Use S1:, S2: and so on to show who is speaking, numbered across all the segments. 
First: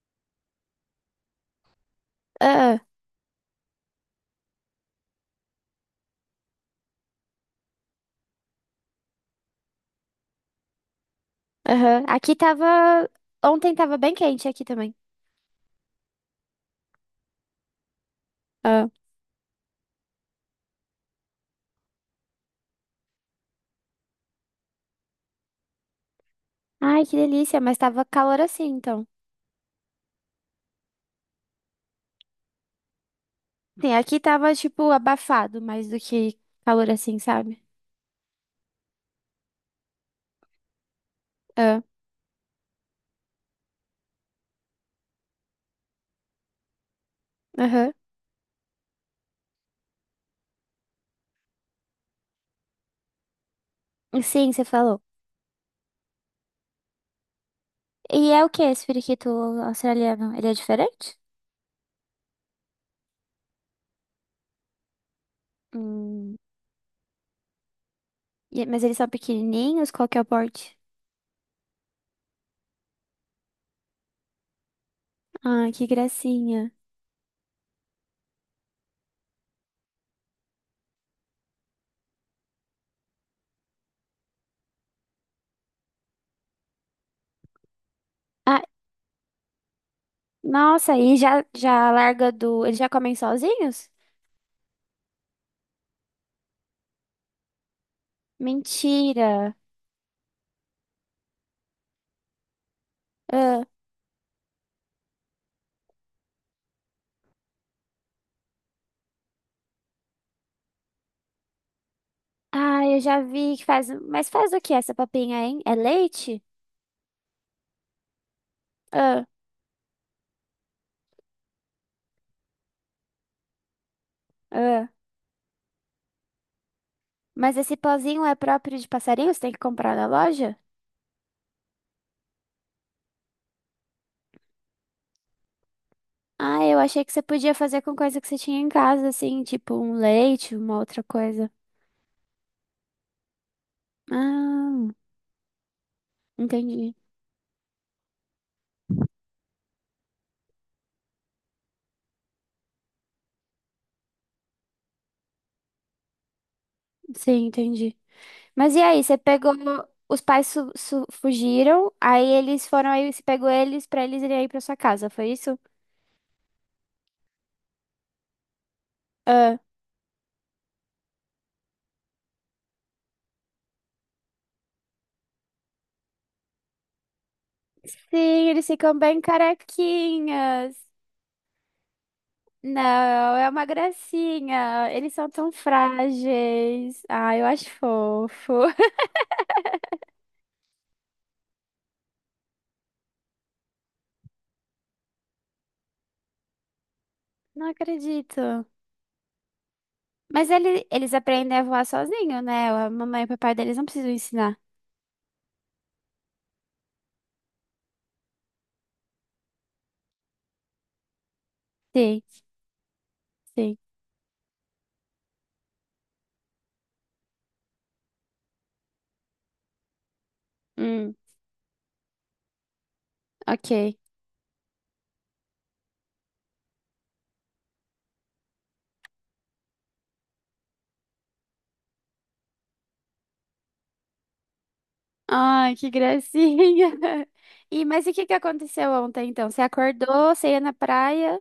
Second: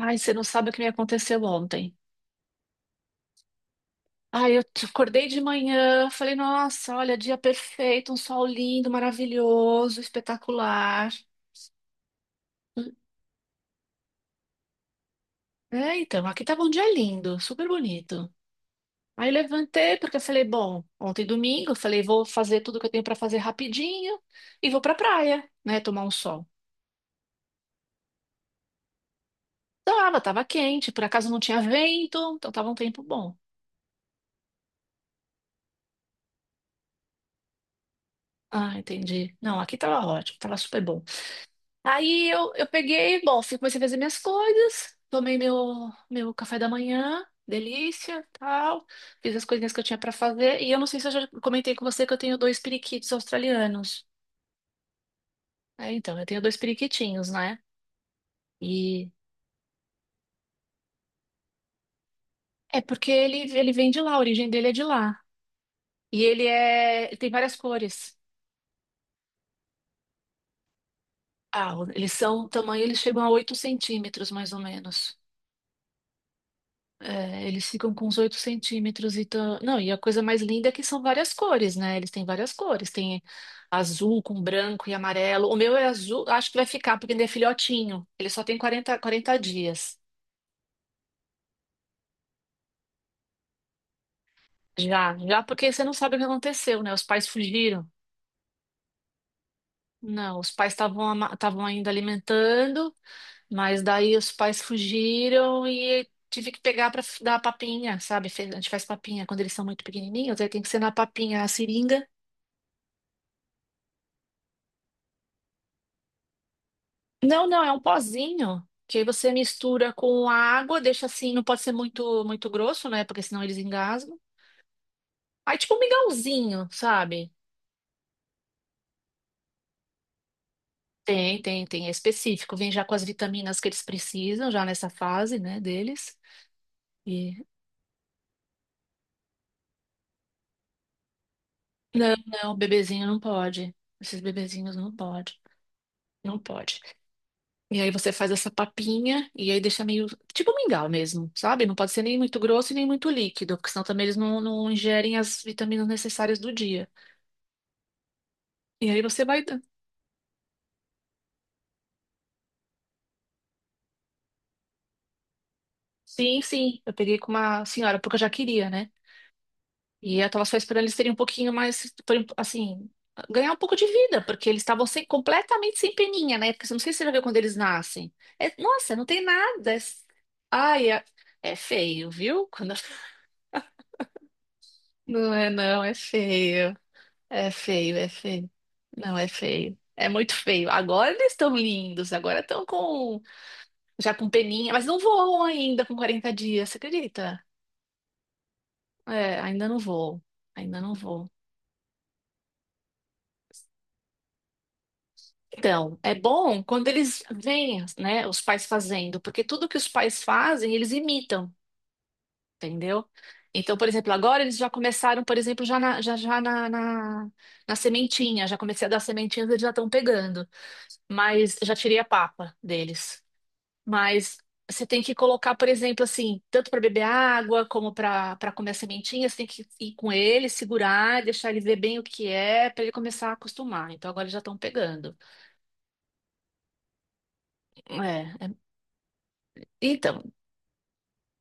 S1: Ai, você não sabe o que me aconteceu ontem.
S2: Ah,
S1: Ai, acordei de manhã, falei, nossa, olha, dia perfeito, um sol lindo, maravilhoso, espetacular.
S2: aham. Aqui tava. Ontem tava bem quente aqui também.
S1: É, então, aqui tava um dia lindo, super bonito.
S2: Ah.
S1: Aí levantei porque eu falei, bom, ontem domingo, eu falei, vou fazer tudo que eu tenho pra fazer rapidinho e vou pra praia, né, tomar um sol.
S2: Ai, que delícia, mas tava calor assim, então.
S1: Tava quente, por acaso não tinha vento, então tava um tempo bom.
S2: Sim, aqui tava, tipo, abafado mais do que calor assim, sabe?
S1: Ah, entendi. Não, aqui tava ótimo, tava super bom.
S2: Ah,
S1: Aí eu peguei, bom, comecei a fazer minhas coisas, tomei meu café da manhã,
S2: aham.
S1: delícia, tal, fiz as coisinhas que eu tinha pra fazer, e eu não sei se eu já comentei com você que eu tenho dois periquitos australianos.
S2: Sim, você falou.
S1: É, então, eu tenho dois periquitinhos, né?
S2: E é o que esse
S1: E
S2: periquito australiano? Ele é diferente?
S1: é porque ele vem de lá, a origem dele é de lá. E
S2: Hum.
S1: ele é, ele tem várias cores.
S2: Mas eles são pequenininhos? Qual que é o porte?
S1: Ah, eles são, o tamanho, eles chegam a 8 centímetros, mais ou menos.
S2: Ah, que gracinha.
S1: É, eles ficam com uns 8 centímetros e tão... Não, e a coisa mais linda é que são várias cores, né? Eles têm várias cores. Tem azul com branco e amarelo. O meu é azul, acho que vai ficar, porque ele é filhotinho. Ele só tem
S2: Ah,
S1: quarenta dias.
S2: nossa, e já larga do. Eles já comem sozinhos?
S1: Já, já porque você não sabe o que aconteceu, né? Os pais fugiram.
S2: Mentira.
S1: Não, os pais estavam ainda alimentando,
S2: Ah.
S1: mas daí os pais fugiram e tive que pegar para dar papinha, sabe? A gente faz papinha quando eles são muito pequenininhos, aí tem que ser na papinha, a seringa.
S2: Ah, eu já vi que faz. Mas faz o que essa papinha, hein? É leite?
S1: Não, não, é um pozinho que aí
S2: Ah,
S1: você mistura com a água, deixa assim, não pode ser muito muito grosso, né? Porque senão eles engasgam.
S2: ah.
S1: Aí tipo um mingauzinho, sabe?
S2: Mas esse pozinho é próprio de passarinho? Você tem que comprar na loja?
S1: Tem, é específico. Vem já com as vitaminas que eles precisam, já nessa fase, né, deles.
S2: Ah, eu achei que você
S1: E
S2: podia fazer com coisa que você tinha em casa, assim, tipo um leite, uma outra coisa.
S1: não, não, o bebezinho não pode. Esses bebezinhos
S2: Ah,
S1: não pode. Não pode.
S2: entendi.
S1: E aí você faz essa papinha e aí deixa meio tipo mingau mesmo, sabe? Não pode ser nem muito grosso e nem muito líquido, porque senão também eles não ingerem as vitaminas necessárias do dia.
S2: Sim, entendi. Mas e
S1: E aí
S2: aí, você
S1: você vai.
S2: pegou. Os pais fugiram, aí eles foram aí, você pegou eles pra eles irem aí pra sua casa, foi isso?
S1: Sim, sim. Eu peguei com uma senhora, porque eu já queria, né?
S2: Ah.
S1: E eu tava só esperando eles terem um pouquinho mais, assim, ganhar um pouco de vida, porque eles estavam sem, completamente sem peninha, né? Porque eu não sei se você já viu quando eles nascem.
S2: Sim, eles
S1: Nossa,
S2: ficam
S1: não
S2: bem
S1: tem nada.
S2: carequinhas.
S1: Ai, é, é feio, viu?
S2: Não, é uma gracinha. Eles são
S1: Não é,
S2: tão
S1: não, é feio.
S2: frágeis. Ah, eu
S1: É
S2: acho
S1: feio, é feio.
S2: fofo.
S1: Não, é feio. É muito feio. Agora eles estão lindos, agora estão com já com peninha, mas não voam ainda com 40 dias, você acredita?
S2: Não acredito.
S1: É, ainda não vou.
S2: Mas
S1: Ainda não
S2: eles
S1: vou.
S2: aprendem a voar sozinho, né? A mamãe e o papai deles não precisam ensinar.
S1: Então, é bom quando eles veem, né, os pais fazendo, porque tudo que os pais fazem, eles imitam,
S2: Sim,
S1: entendeu?
S2: sim.
S1: Então, por exemplo, agora eles já começaram, por exemplo, já na, já, já na, na, na sementinha, já comecei a dar sementinhas, eles já estão pegando.
S2: Hum,
S1: Mas já tirei a papa deles.
S2: ok.
S1: Mas você tem que colocar, por exemplo, assim, tanto para beber água como para comer a sementinha, você tem que ir com ele, segurar, deixar ele ver bem o que é, para ele começar a acostumar. Então agora já estão pegando.
S2: Ai, que gracinha. E, mas e o que que
S1: É, é-
S2: aconteceu ontem, então? Você
S1: então,
S2: acordou, você ia na praia?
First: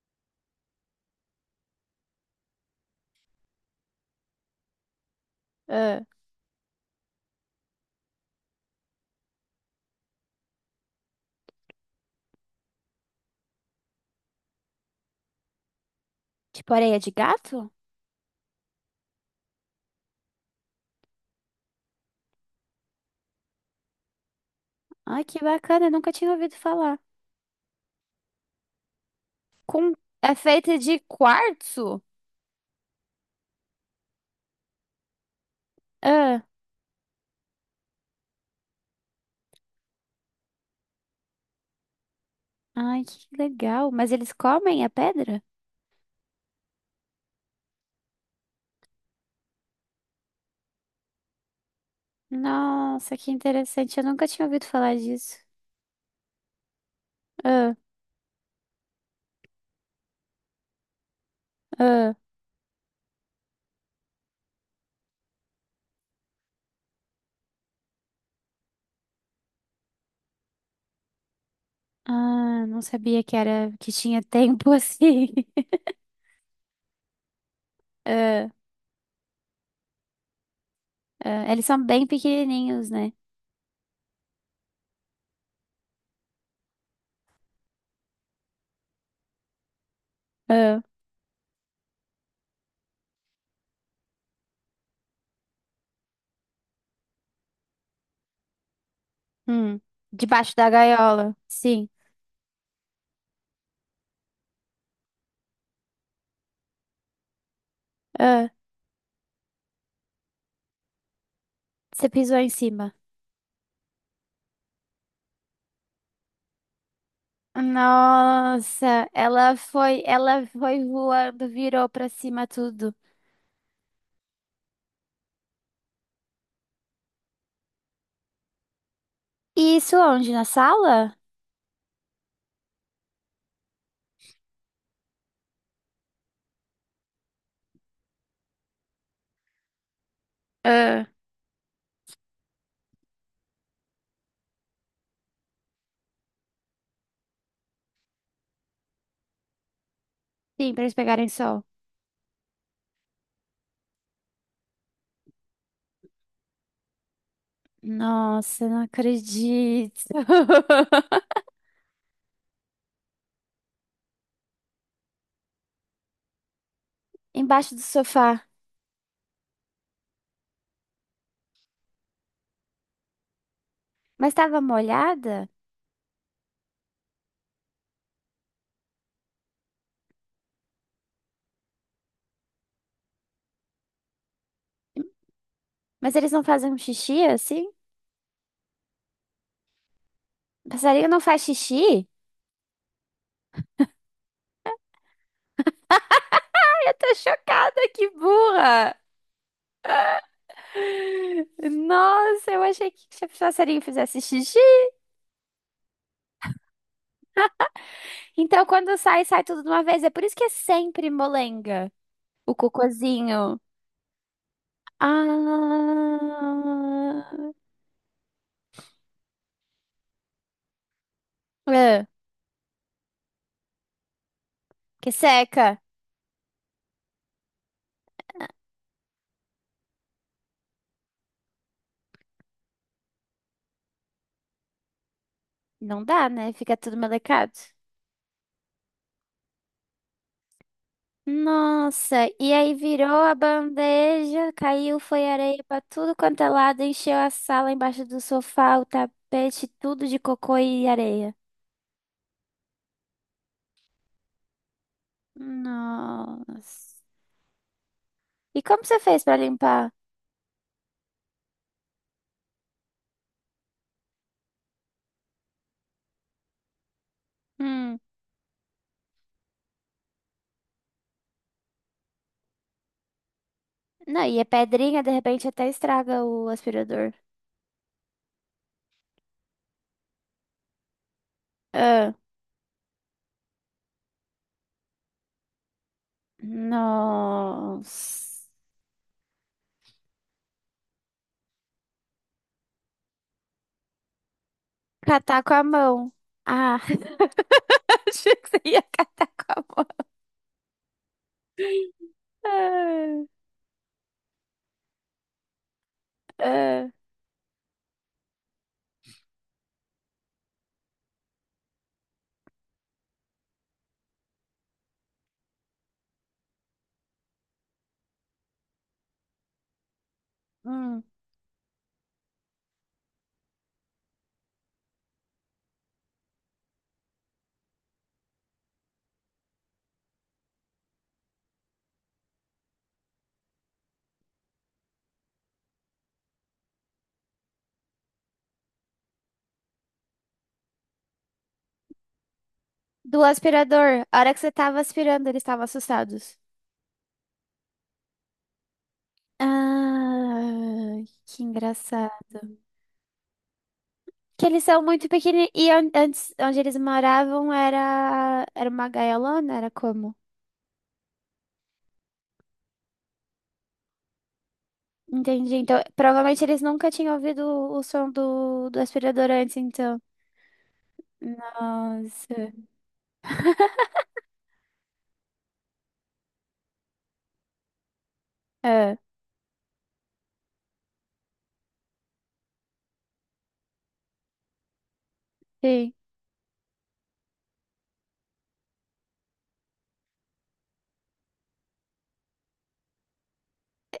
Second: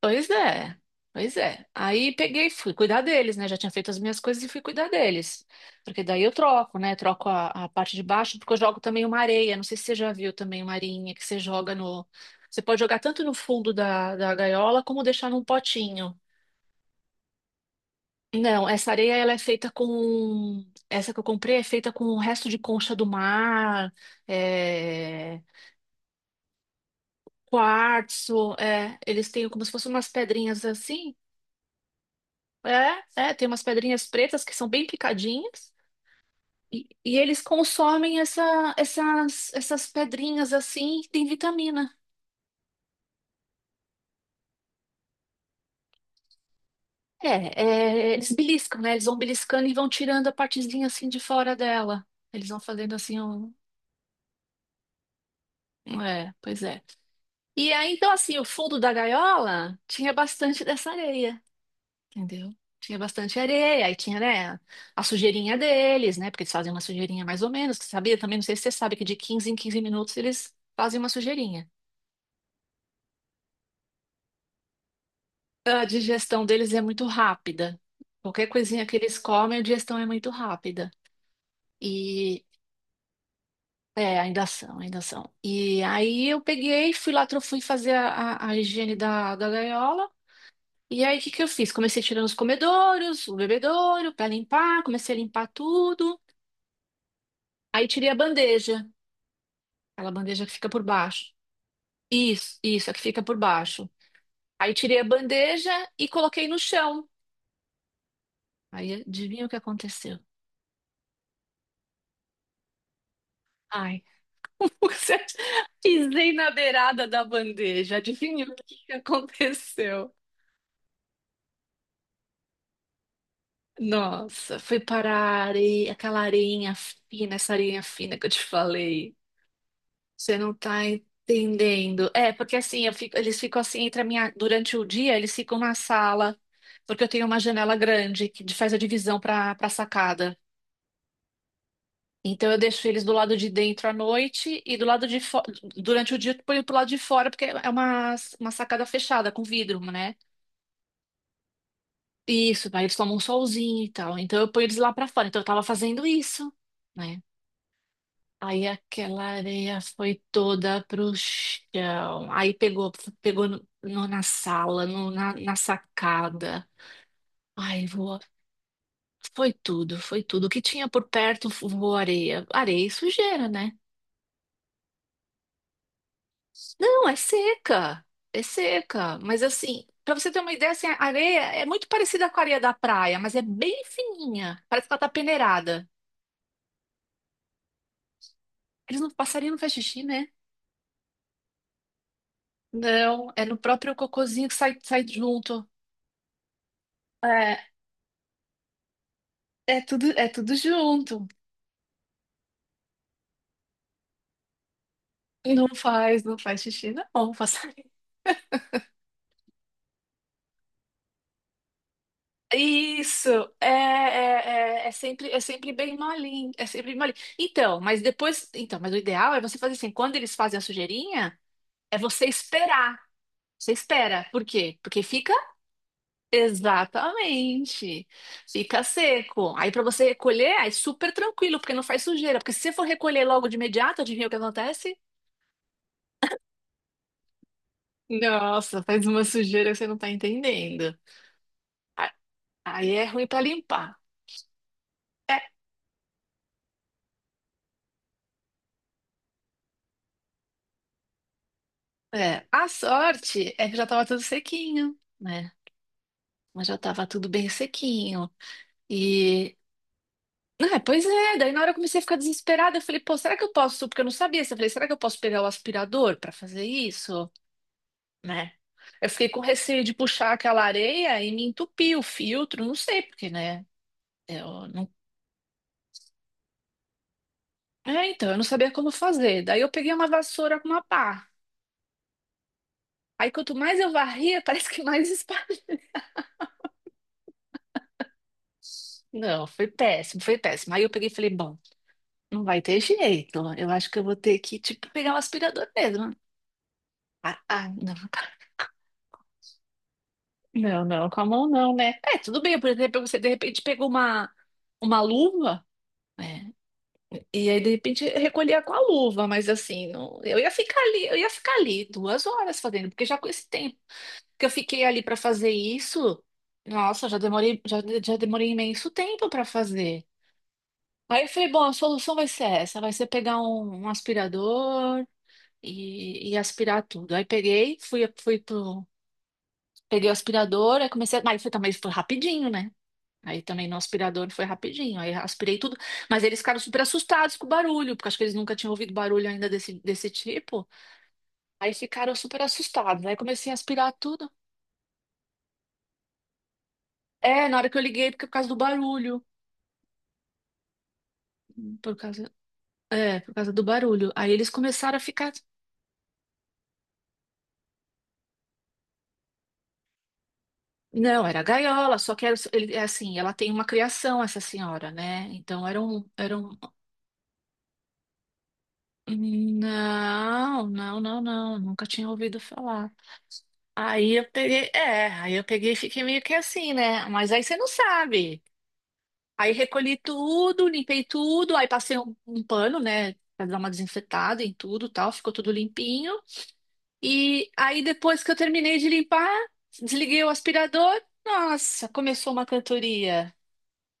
S1: pois é. Pois é. Aí peguei, e fui cuidar deles, né? Já tinha feito as minhas coisas e fui cuidar deles.
S2: Ah,
S1: Porque daí eu troco, né? Troco a parte de baixo, porque eu jogo também uma areia. Não sei se você já viu também uma areinha que você joga no. Você pode jogar tanto no fundo da gaiola como deixar num potinho.
S2: tipo areia de gato?
S1: Não, essa areia ela é feita com. Essa que eu comprei é feita com o resto de concha do mar,
S2: Ai, que
S1: é,
S2: bacana, nunca tinha ouvido falar.
S1: quartzo. É, eles têm como se fossem
S2: Com...
S1: umas
S2: É
S1: pedrinhas
S2: feita de
S1: assim.
S2: quartzo?
S1: É, é, tem umas pedrinhas pretas que são bem picadinhas. E eles consomem essas pedrinhas assim, que tem vitamina.
S2: Ai, que legal. Mas eles comem a pedra?
S1: É, é, eles beliscam, né? Eles vão beliscando e vão tirando a partezinha assim de fora dela. Eles vão fazendo
S2: Nossa,
S1: assim
S2: que
S1: um.
S2: interessante. Eu nunca tinha ouvido falar disso.
S1: É, pois é. E
S2: Ah,
S1: aí, então, assim, o fundo da gaiola tinha bastante dessa areia,
S2: ah,
S1: entendeu? Tinha bastante areia, aí tinha, né, a sujeirinha deles, né? Porque eles fazem uma sujeirinha mais ou menos, tu sabia? Também não sei se você sabe que de 15 em 15 minutos eles fazem uma sujeirinha.
S2: não sabia que era que tinha tempo assim.
S1: A digestão deles é muito rápida. Qualquer
S2: Ah,
S1: coisinha que eles comem, a digestão é muito rápida.
S2: Eles são bem
S1: E
S2: pequenininhos, né?
S1: é, ainda são, ainda são. E aí eu peguei, fui lá, fui fazer a higiene da gaiola.
S2: Ah,
S1: E aí, o que que eu fiz? Comecei tirando os comedouros, o bebedouro, para limpar, comecei a limpar tudo. Aí tirei a bandeja,
S2: hum.
S1: aquela bandeja que
S2: Debaixo
S1: fica
S2: da
S1: por baixo.
S2: gaiola. Sim.
S1: Isso, a que fica por baixo. Aí tirei a bandeja e coloquei no chão.
S2: Ah,
S1: Aí adivinha o que aconteceu?
S2: você pisou em cima.
S1: Ai, você- acha- pisei na beirada da bandeja. Adivinha o que que
S2: Nossa, ela foi,
S1: aconteceu?
S2: ela foi voando, virou pra cima tudo.
S1: Nossa, foi parar a areia, aquela areinha fina, essa areinha fina que eu te falei.
S2: E isso onde?
S1: Você
S2: Na
S1: não tá
S2: sala?
S1: entendendo. É, porque assim, eles ficam assim entre a minha, durante o dia, eles ficam na sala, porque eu tenho uma janela grande que faz a divisão para sacada.
S2: Ah,
S1: Então eu deixo eles do lado de dentro à noite e do lado de fo... durante o dia eu ponho pro lado de fora, porque é uma sacada fechada com vidro, né?
S2: sim, pra eles pegarem sol.
S1: Isso, aí eles tomam um solzinho e tal. Então eu ponho eles lá para fora. Então eu tava fazendo isso, né? Aí
S2: Nossa, não
S1: aquela areia
S2: acredito.
S1: foi toda pro chão. Aí pegou, pegou na sala, na sacada.
S2: Embaixo do
S1: Ai, voou.
S2: sofá.
S1: Foi tudo, foi tudo. O que tinha por perto voou areia. Areia e sujeira, né?
S2: Mas estava molhada?
S1: Não, é seca. É seca. Mas assim, pra você ter uma ideia, assim, a areia é muito parecida com a areia da praia, mas é bem fininha. Parece que ela tá peneirada.
S2: Mas eles não fazem um xixi assim?
S1: Eles não, passarinho não faz xixi, né?
S2: Passarinho não faz xixi?
S1: Não, é no próprio cocôzinho que sai, sai junto.
S2: Ai, eu tô
S1: é
S2: chocada, que burra!
S1: É tudo junto.
S2: Nossa, eu achei que se o passarinho fizesse xixi.
S1: Não faz, não faz xixi, não. Faz...
S2: Então, quando sai, sai tudo de uma vez. É por isso que é sempre molenga, o
S1: Isso,
S2: cocôzinho.
S1: é, é, é, é sempre bem malinho, é sempre bem malinho.
S2: Ah,
S1: Então, mas depois, então, mas o ideal é você fazer assim, quando eles fazem a sujeirinha, é
S2: é,
S1: você esperar. Você espera. Por quê? Porque
S2: que
S1: fica
S2: seca.
S1: exatamente, fica seco. Aí para você recolher, é super tranquilo, porque não faz sujeira. Porque se você for recolher logo de imediato, adivinha o que acontece?
S2: Não dá, né? Fica tudo melecado.
S1: Nossa, faz uma sujeira que você não tá entendendo.
S2: Nossa, e aí
S1: Aí
S2: virou
S1: é ruim
S2: a
S1: para limpar.
S2: bandeja, caiu, foi
S1: É,
S2: areia pra tudo quanto é lado, encheu a sala embaixo do sofá, o tapete, tudo de cocô e areia.
S1: é. A sorte é que já estava tudo sequinho, né? Mas já
S2: Nossa.
S1: estava tudo bem sequinho.
S2: E como você fez pra
S1: E.
S2: limpar?
S1: Ah, pois é, daí na hora eu comecei a ficar desesperada. Eu falei, pô, será que eu posso? Porque eu não sabia. Eu falei, será que eu posso pegar o aspirador para fazer isso?
S2: Hum.
S1: Né? Eu fiquei com receio de puxar aquela areia e me entupir o filtro, não sei porque, né?
S2: Não, e a
S1: Eu não...
S2: pedrinha de repente até estraga o aspirador.
S1: É, então, eu não sabia como fazer. Daí eu peguei uma vassoura com uma pá.
S2: Ah.
S1: Aí quanto mais eu varria, parece que mais
S2: Nossa.
S1: não, foi péssimo, foi péssimo. Aí eu peguei e falei, bom, não vai ter jeito. Eu acho que eu vou ter que, tipo, pegar um
S2: Catar com a
S1: aspirador
S2: mão.
S1: mesmo.
S2: Ah,
S1: Não, tá.
S2: achei que você ia catar com a mão.
S1: Não, não, com a mão não, né? É, tudo bem, por exemplo, você de repente pegou uma luva, né?
S2: Ah,
S1: E aí, de repente, recolhia com a luva, mas assim, não, eu ia ficar ali, eu ia ficar ali duas horas fazendo, porque já com esse tempo que eu fiquei ali para fazer isso, nossa, já demorei, já, já demorei imenso tempo para fazer.
S2: ah.
S1: Aí eu falei, bom, a solução vai ser essa, vai ser pegar um, um aspirador e aspirar tudo. Aí peguei, fui pro, peguei o aspirador, aí comecei, mas foi também foi rapidinho, né? Aí também no aspirador foi rapidinho, aí aspirei tudo, mas eles ficaram super assustados com o barulho, porque acho que eles nunca tinham ouvido barulho ainda desse tipo. Aí ficaram super assustados, aí
S2: Do
S1: comecei a aspirar
S2: aspirador. A
S1: tudo.
S2: hora que você tava aspirando, eles estavam assustados.
S1: É, na hora que eu liguei, porque é por causa do barulho,
S2: Ah, que
S1: por
S2: engraçado.
S1: causa, é, por causa do barulho. Aí
S2: Que
S1: eles
S2: eles são
S1: começaram a
S2: muito
S1: ficar
S2: pequeninos. E antes, onde eles moravam era, era uma gaiolona, era como?
S1: não, era gaiola, só que era, ele, é assim, ela tem uma criação, essa senhora, né?
S2: Entendi.
S1: Então
S2: Então,
S1: era um, era
S2: provavelmente
S1: um...
S2: eles nunca tinham ouvido o som do aspirador antes, então.
S1: Não, não, não, não, nunca tinha ouvido
S2: Nossa.
S1: falar. Aí eu peguei, é, aí eu peguei e fiquei meio que assim, né? Mas aí você não sabe.
S2: É,
S1: Aí recolhi tudo, limpei tudo, aí passei um, um pano, né? Pra dar uma desinfetada em tudo, e tal, ficou tudo
S2: sim.
S1: limpinho. E aí depois que eu terminei de limpar, desliguei o aspirador, nossa, começou uma cantoria.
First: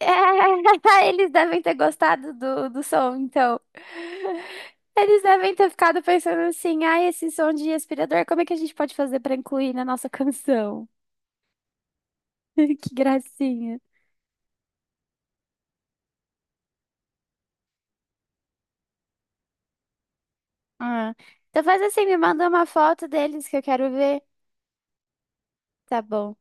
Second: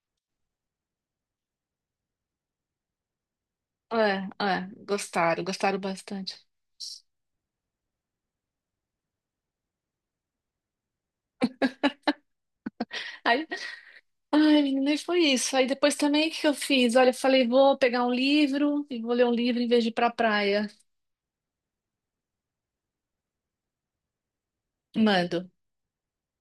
S2: É, eles devem ter gostado do, do som, então.
S1: É, é,
S2: Eles
S1: gostaram,
S2: devem ter
S1: gostaram
S2: ficado
S1: bastante.
S2: pensando assim: ai, esse som de aspirador, como é que a gente pode fazer pra incluir na nossa canção? Que
S1: Aí,
S2: gracinha.
S1: ai, menina, e foi isso. Aí depois também, o que que eu fiz? Olha, eu falei, vou pegar um livro e vou ler um livro em vez de ir pra praia.
S2: Ah. Então faz assim, me manda uma foto deles que eu quero ver.
S1: Mando.
S2: Tá bom.